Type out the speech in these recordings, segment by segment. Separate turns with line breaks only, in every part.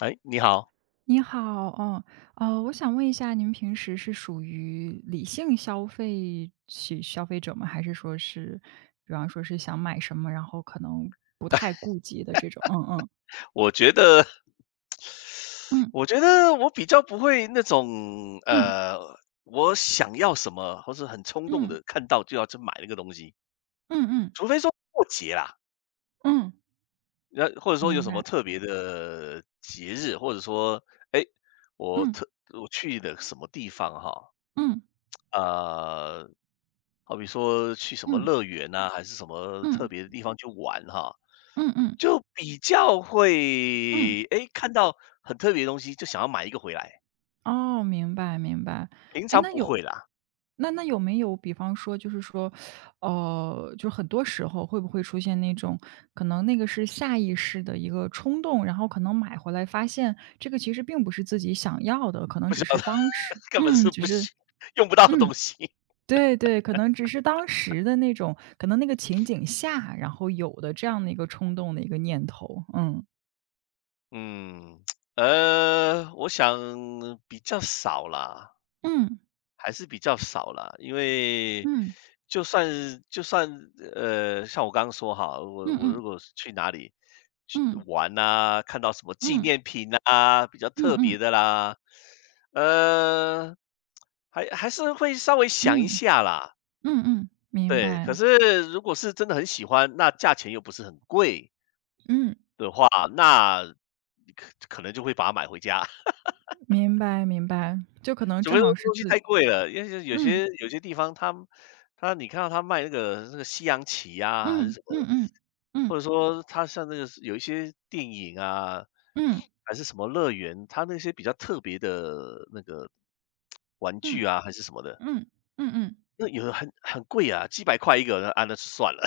哎，你好，
你好，嗯，我想问一下，您平时是属于理性消费起消费者吗？还是说是，比方说是想买什么，然后可能不太顾及的这种？嗯
我觉得，
嗯
我觉得我比较不会那种，
嗯
我想要什么，或是很冲动
嗯
的看到就要去买那个东西，
嗯嗯嗯
除非说过节啦，
嗯，
那或者说有
明
什么
白。
特别的节日，或者说，哎，我
嗯
特我去的什么地方哈，
嗯
呃，好比说去什么
嗯
乐园啊，还是什么特
嗯
别的地方去玩哈，
嗯嗯
就比较
嗯。
会，诶，看到很特别的东西就想要买一个回来，
哦，明白明白。
平
哎，
常
那
不
有
会啦，
那那有没有比方说就是说，就很多时候会不会出现那种，可能那个是下意识的一个冲动，然后可能买回来发现这个其实并不是自己想要的，可能
不
只
知道
是当时
根本是
只
不
是
行，用不到的
嗯，
东西。
对对，可能只是当时的那种可能那个情景下，然后有的这样的一个冲动的一个念头，嗯。
嗯，我想比较少啦，
嗯，
还是比较少啦，因为
嗯，
就算像我刚刚说哈，我
嗯
我
嗯，
如果是去哪里去
嗯，
玩呐、看到什么纪
嗯，
念品啊，比较
嗯，嗯
特别
嗯
的啦，呃，还是会稍微想一
嗯。
下啦。
嗯嗯，明
对，
白，
可是如果是真的很喜欢，那价钱又不是很贵
嗯，
的话，那可能就会把它买回家。
明白明白，就可能
除
正
非
好
说
是
东西
自
太贵了，因为就是有
嗯，
些有些地方他你看到他卖那个西洋棋呀，还是
嗯，
什
嗯
么的，
嗯，嗯，
或者说他像那个有一些电影啊，
嗯，
还是什么乐园，他那些比较特别的那个玩具
嗯，
啊，还是什么的，
嗯，嗯嗯，
那有的很贵啊，几百块一个，那啊，那就算了。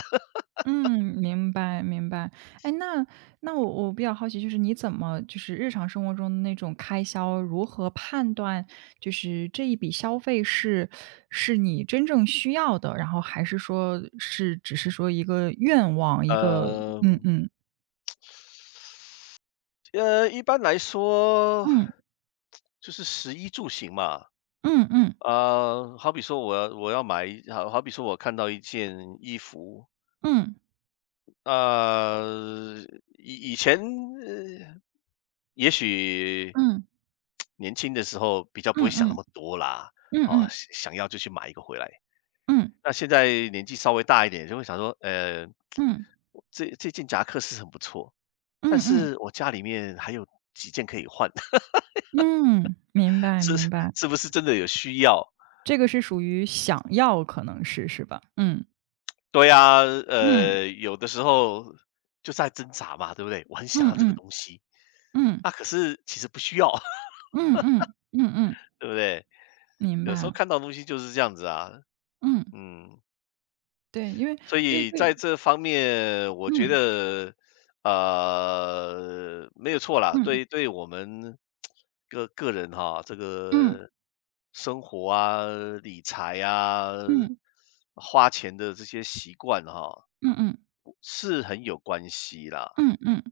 嗯，明白明白。哎，那我比较好奇，就是你怎么就是日常生活中的那种开销，如何判断就是这一笔消费是是你真正需要的，然后还是说是只是说一个愿望，一个
呃
嗯嗯，
一般来说
嗯，
就是食衣住行嘛。
嗯嗯，
啊，好比说我要买好比说我看到一件衣服，
嗯，
呃，以前，也许
嗯，
年轻的时候比较不
嗯
会
嗯
想那
嗯。
么多啦，
嗯
啊，
嗯，
想要就去买一个回来。
嗯，
那现在年纪稍微大一点，就会想说，
嗯，
这件夹克是很不错，但
嗯嗯，
是我家里面还有几件可以换，
嗯，明白
是
明白，
是不是真的有需要？
这个是属于想要可能是，是吧？嗯，
对呀，
嗯，
有的时候就在挣扎嘛，对不对？我很想
嗯
要这个
嗯，
东西，
嗯，
那可是其实不需要，
嗯嗯，嗯嗯，
对不对？
明
有时候
白
看到的东西就是这样子啊，
嗯，
嗯，
对，因为
所
对
以
对，
在这方面，我觉
嗯，
得，没有错啦，
嗯，
对，对我们个人哈，这
嗯，
个生活啊、理财啊、
嗯，
花钱的这些习惯哈，
嗯嗯，
是很有关系啦。
嗯嗯，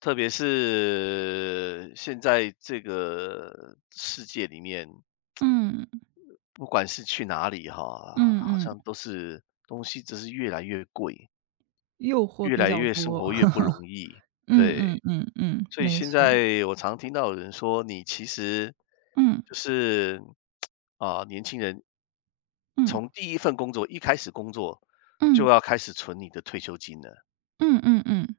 特别是现在这个世界里面，
嗯，
不管是去哪里哈，
嗯
好
嗯，
像都是东西只是越来越贵，
诱惑
越
比
来
较
越生
多。
活越不 容易。
嗯嗯
对，
嗯嗯，
所以
没
现
错。
在我常听到有人说，你其实
嗯，
就是 啊、年轻人
嗯，
从第一份工作一开始工作就
嗯。
要开始存你的退休金了。
嗯嗯嗯，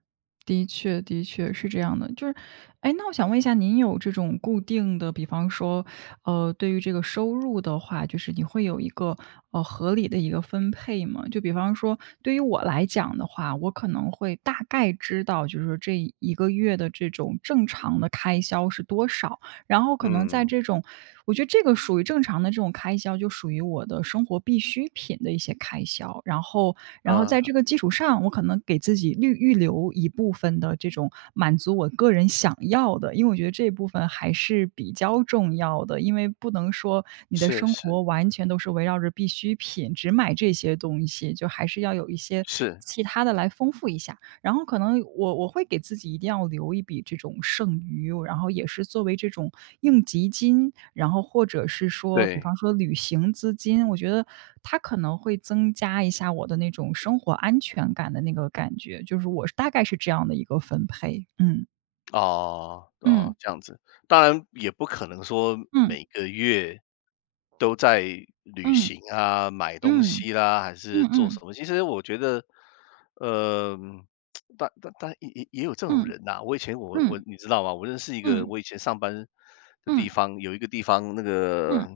的确的确是这样的。就是，哎，那我想问一下，您有这种固定的，比方说，对于这个收入的话，就是你会有一个合理的一个分配吗？就比方说，对于我来讲的话，我可能会大概知道，就是说这一个月的这种正常的开销是多少，然后可能在
嗯，
这种，我觉得这个属于正常的这种开销，就属于我的生活必需品的一些开销。然后然后在这
啊、
个基础上，我可能给自己预留一部分的这种满足我个人想要的，因为我觉得这部分还是比较重要的。因为不能说你的
是
生
是
活完全都是围绕着必需品，只买这些东西，就还是要有一些
是，
其他的来丰富一下。然后可能我会给自己一定要留一笔这种剩余，然后也是作为这种应急金，然后或者是说，比
对。
方说旅行资金，我觉得它可能会增加一下我的那种生活安全感的那个感觉，就是我是大概是这样的一个分配。嗯
哦，
嗯
哦，这样子。当然也不可能说
嗯
每个月都在旅
嗯
行啊、买东
嗯
西啦，还是
嗯
做什
嗯
么。其实我觉得，呃，但也有这种人呐、我以前
嗯
你知道吗？我认识一个，
嗯
我以前上班的地
嗯
方有一个地方，那
嗯
个
嗯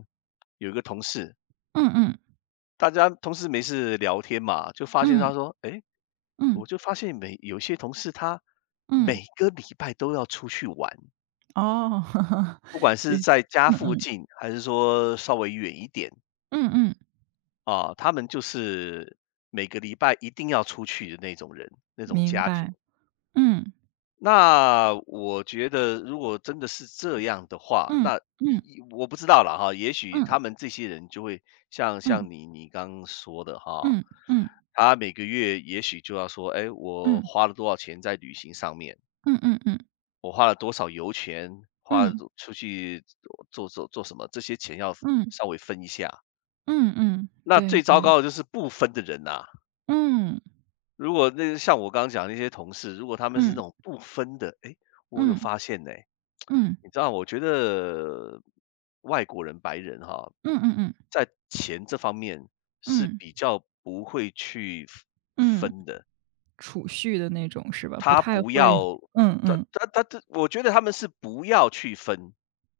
有一个同事，
嗯
大家同事没事聊天嘛，就发现
嗯
他说，哎，
嗯
我就发现有些同事他
嗯，
每个礼拜都要出去玩。
哦，
不管
就
是
是
在家
嗯
附
嗯
近，还是说稍微远一点
嗯嗯，
啊，他们就是每个礼拜一定要出去的那种人，那种
明
家庭。
白。嗯，
那我觉得，如果真的是这样的话，
嗯，
那一
嗯，
一我不知道了哈，也许
嗯，
他们这些人就会像
嗯，
像你刚刚说的哈，
嗯，嗯，
他每个月也许就要说，哎，我
嗯，
花了多少钱在旅行上面。
嗯，嗯，嗯，
我花了多少油钱，花了
嗯，
多出去做什么，这些钱要
嗯，
稍微分一下。
嗯，嗯，
那
对
最糟
对，
糕的就是不分的人呐、
嗯，
如果那像我刚刚讲的那些同事，如果他们是那
嗯，
种不分的，诶，我有
嗯，
发现呢、你
嗯，
知道，我觉得外国人白人哈，
嗯，嗯，
在钱这方面是
嗯，
比较不会去
嗯，
分的。
储蓄的那种是吧？不
他
太
不
会
要，
嗯
他
嗯，
他，我觉得他们是不要去分，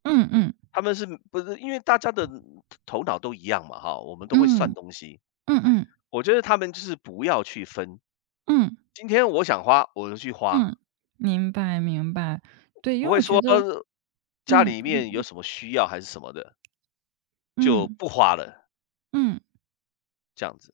嗯嗯，
他们是不是因为大家的头脑都一样嘛哈，我们都会算
嗯，
东西。
嗯嗯，
我觉得他们就是不要去分，
嗯，
今天我想花我就去花，
嗯，明白明白，对，因
不
为
会
我觉
说
得，
家
嗯，
里面有什么需要还是什么的就
嗯，
不花了
嗯。
这样子。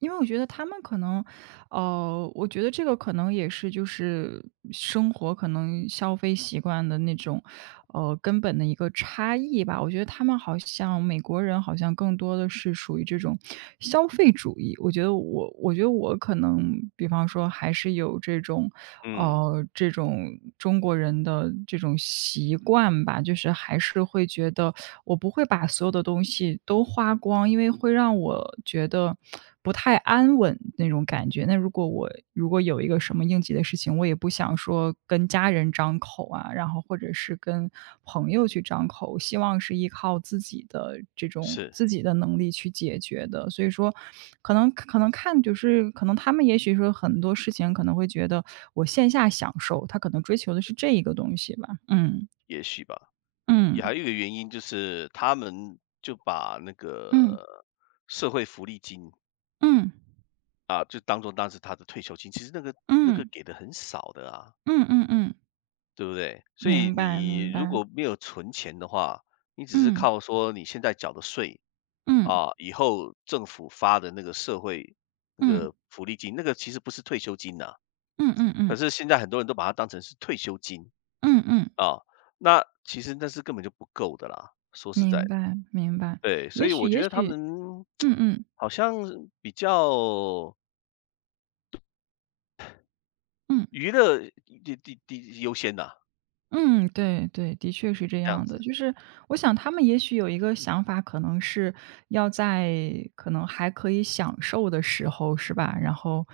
因为我觉得他们可能，我觉得这个可能也是就是生活可能消费习惯的那种，根本的一个差异吧。我觉得他们好像美国人好像更多的是属于这种消费主义。我觉得我可能，比方说还是有这种，
嗯，
呃，这种中国人的这种习惯吧，就是还是会觉得我不会把所有的东西都花光，因为会让我觉得。不太安稳那种感觉。那如果有一个什么应急的事情，我也不想说跟家人张口啊，然后或者是跟朋友去张口，希望是依靠自己的这种
是，
自己的能力去解决的。所以说，可能看就是可能他们也许说很多事情可能会觉得我线下享受，他可能追求的是这一个东西吧。嗯
也许吧。也
嗯
还有一个原因就是他们就把那
嗯
个社会福利金
嗯
啊，就当做当时他的退休金，其实那个
嗯
给的很少的啊。
嗯嗯嗯，
对不对？所以
明白
你
明
如
白，
果没有存钱的话，你只是
嗯
靠说你现在缴的税
嗯
啊，以后政府发的那个社会那
嗯。
个福利金，那个其实不是退休金呐、
嗯嗯嗯，
可是现在很多人都把它当成是退休金
嗯嗯，
啊，那其实那是根本就不够的啦。说实在
明
的，
白明白。
对，所
也
以
许
我
也
觉得他
许
们
嗯嗯，
好像是比较
嗯，
娱乐第优先呐、
嗯，对对，的确是这
这样
样的。
子，
就是我想他们也许有一个想法，可能是要在可能还可以享受的时候，是吧？然后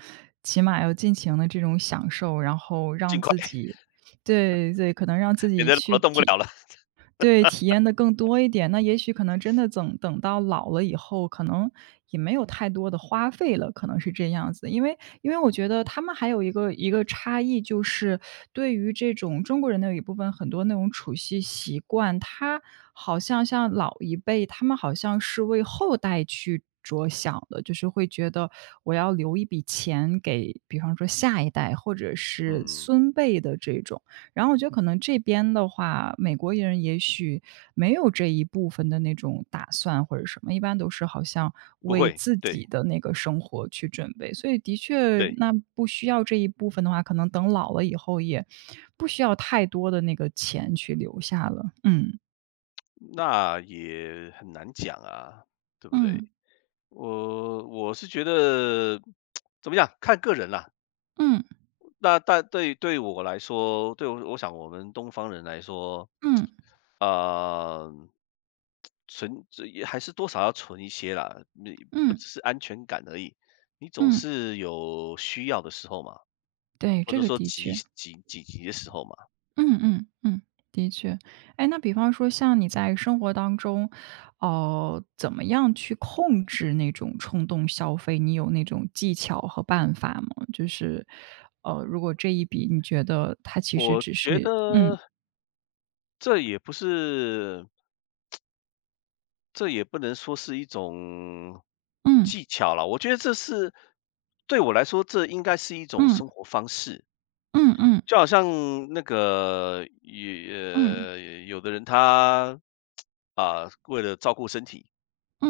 起码要尽情的这种享受，然后让
尽快，
自 己对对，可能让自
免
己
得老了动不了了。
对，体验的更多一点，那也许可能真的等到老了以后，可能也没有太多的花费了，可能是这样子。因为我觉得他们还有一个差异，就是对于这种中国人的有一部分很多那种储蓄习惯，他像老一辈，他们好像是为后代去着想的，就是会觉得我要留一笔钱给，比方说下一代或者是
嗯，
孙辈的这种。然后我觉得可能这边的话，美国人也许没有这一部分的那种打算或者什么，一般都是好像
不
为
会，
自
对
己的那个生活去准备。所以的确，
对。
那不需要这一部分的话，可能等老了以后也不需要太多的那个钱去留下了。嗯，
那也很难讲啊，对不
嗯，
对？我是觉得 怎么样？看个人啦。
嗯，
那但对对我来说，对我想我们东方人来说，
嗯，
啊、存这也还是多少要存一些啦，你不
嗯，
只是安全感而已，你总
嗯，
是有需要的时候嘛，
对，
或
这
者
个
说
的确。
紧急的时候嘛。我觉得这也不是这也不能说是一种技巧了，我觉得这是对我来说，这应该是一种生活方式。就好像那个也有的人他啊，为了照顾身体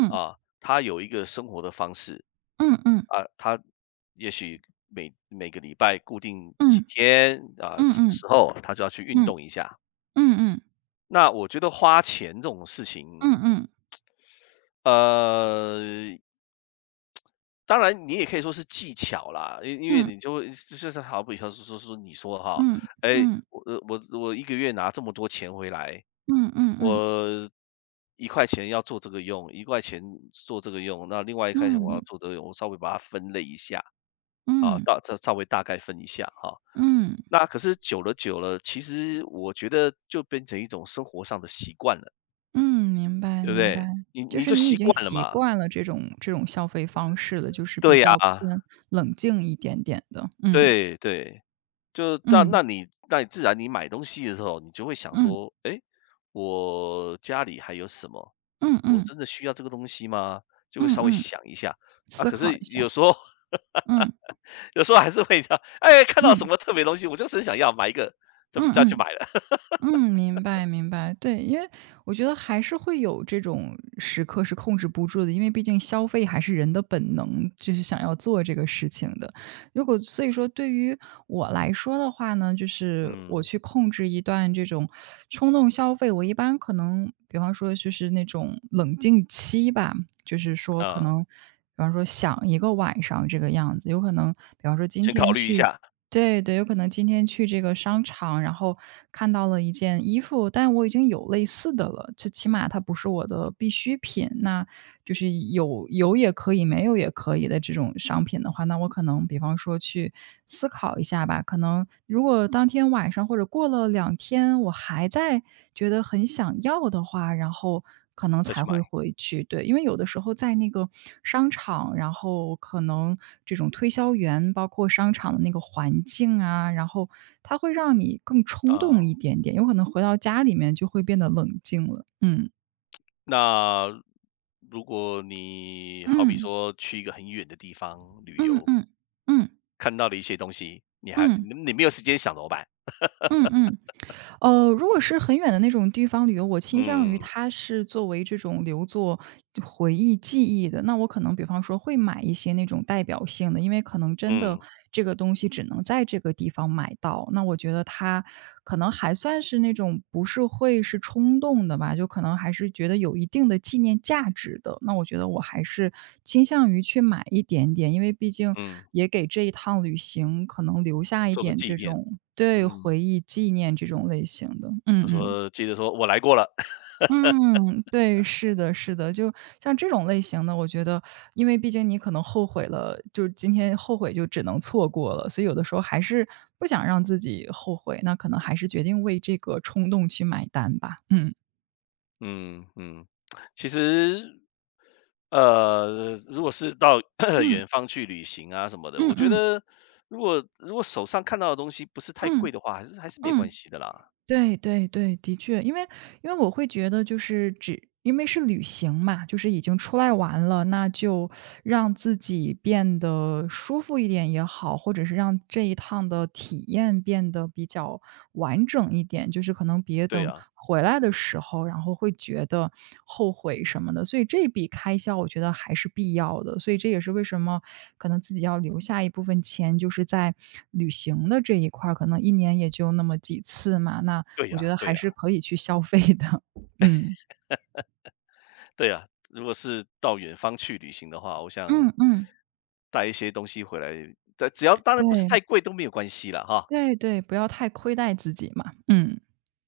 啊，他有一个生活的方式啊，他也许每个礼拜固定几天啊，什么时候他就要去运动一下。那我觉得花钱这种事情，呃，当然，你也可以说是技巧啦，因为你就会就是好比说说你说哈，哎，我一个月拿这么多钱回来，我一块钱要做这个用，一块钱做这个用，那另外一块钱我要做这个用，我稍微把它分类一下啊，稍微大概分一下哈、那可是久了，其实我觉得就变成一种生活上的习惯了，
嗯，明白
对不
明
对？
白，
你
就
你
是
就
你已
习
经
惯了
习
嘛，
惯了这种消费方式了，就是比
对
较
呀、
偏冷静一点点的，嗯
对对。就那
嗯
那你自然你买东西的时候，你就会想
嗯
说，哎，我家里还有什么？
嗯
我
嗯
真的需要这个东西吗？就会
嗯
稍微
嗯，
想一下。啊，
思
可
考
是
一下，
有时候
嗯
有时候还是会这样，哎，看到什
嗯
么特别东西，我就是很想要买一个，就
嗯
这样就
嗯。
买了。
嗯，明白明白。对，因为我觉得还是会有这种时刻是控制不住的，因为毕竟消费还是人的本能，就是想要做这个事情的。所以说对于我来说的话呢，就是我
嗯，
去控制一段这种冲动消费，我一般可能比方说就是那种冷静期吧，就是说可
啊，
能比方说想一个晚上这个样子，有可能比方说今
先考
天
虑一
去
下
对对，有可能今天去这个商场，然后看到了一件衣服，但我已经有类似的了，就起码它不是我的必需品。那就是有也可以，没有也可以的这种商品的话，那我可能比方说去思考一下吧。可能如果当天晚上或者过了2天，我还在觉得很想要的话，然后可能
再
才
去
会
买。
回去。对，因为有的时候在那个商场，然后可能这种推销员，包括商场的那个环境啊，然后它会让你更冲
啊，
动一点点，有可能回到家里面就会变得冷静了。嗯。
那如果你好比
嗯，
说去一个很远的地方旅
嗯
游，
嗯，嗯。
看到了一些东西，你还
嗯，
你你没有时间想怎么办？
嗯嗯。如果是很远的那种地方旅游，我倾向于
嗯
它是作为这种留作就回忆记忆的。那我可能比方说会买一些那种代表性的，因为可能真的
嗯。
这个东西只能在这个地方买到，那我觉得它可能还算是那种不是会是冲动的吧，就可能还是觉得有一定的纪念价值的。那我觉得我还是倾向于去买一点点，因为毕竟
嗯，
也给这一趟旅行可能留下一
做个
点
纪
这
念，
种对，
嗯，
回忆纪念这种类型的，嗯
我
嗯。
说记得说我来过了，
嗯，对，是的，是的，就像这种类型的，我觉得，因为毕竟你可能后悔了，就今天后悔就只能错过了，所以有的时候还是不想让自己后悔，那可能还是决定为这个冲动去买单吧。嗯，
嗯嗯，其实，如果是到
嗯，
远方去旅行啊什么的，
嗯
我
嗯
觉
嗯
得如果手上看到的东西不是太
嗯
贵的话，还是没有
嗯。
关系的啦。
对对对，的确，因为我会觉得就是只因为是旅行嘛，就是已经出来玩了，那就让自己变得舒服一点也好，或者是让这一趟的体验变得比较完整一点。就是可能别
对
等
呀、
回来的时候，然后会觉得后悔什么的，所以这笔开销我觉得还是必要的。所以这也是为什么可能自己要留下一部分钱，就是在旅行的这一块儿，可能一年也就那么几次嘛，那
对
我觉
呀、
得
对
还是
呀、
可以去消费的。嗯。
对呀、如果是到远方去旅行的话，我想
嗯嗯，
带一些东西回来，但只要当然不是
对，
太贵都没有关系啦，哈。
对对，不要太亏待自己嘛。嗯。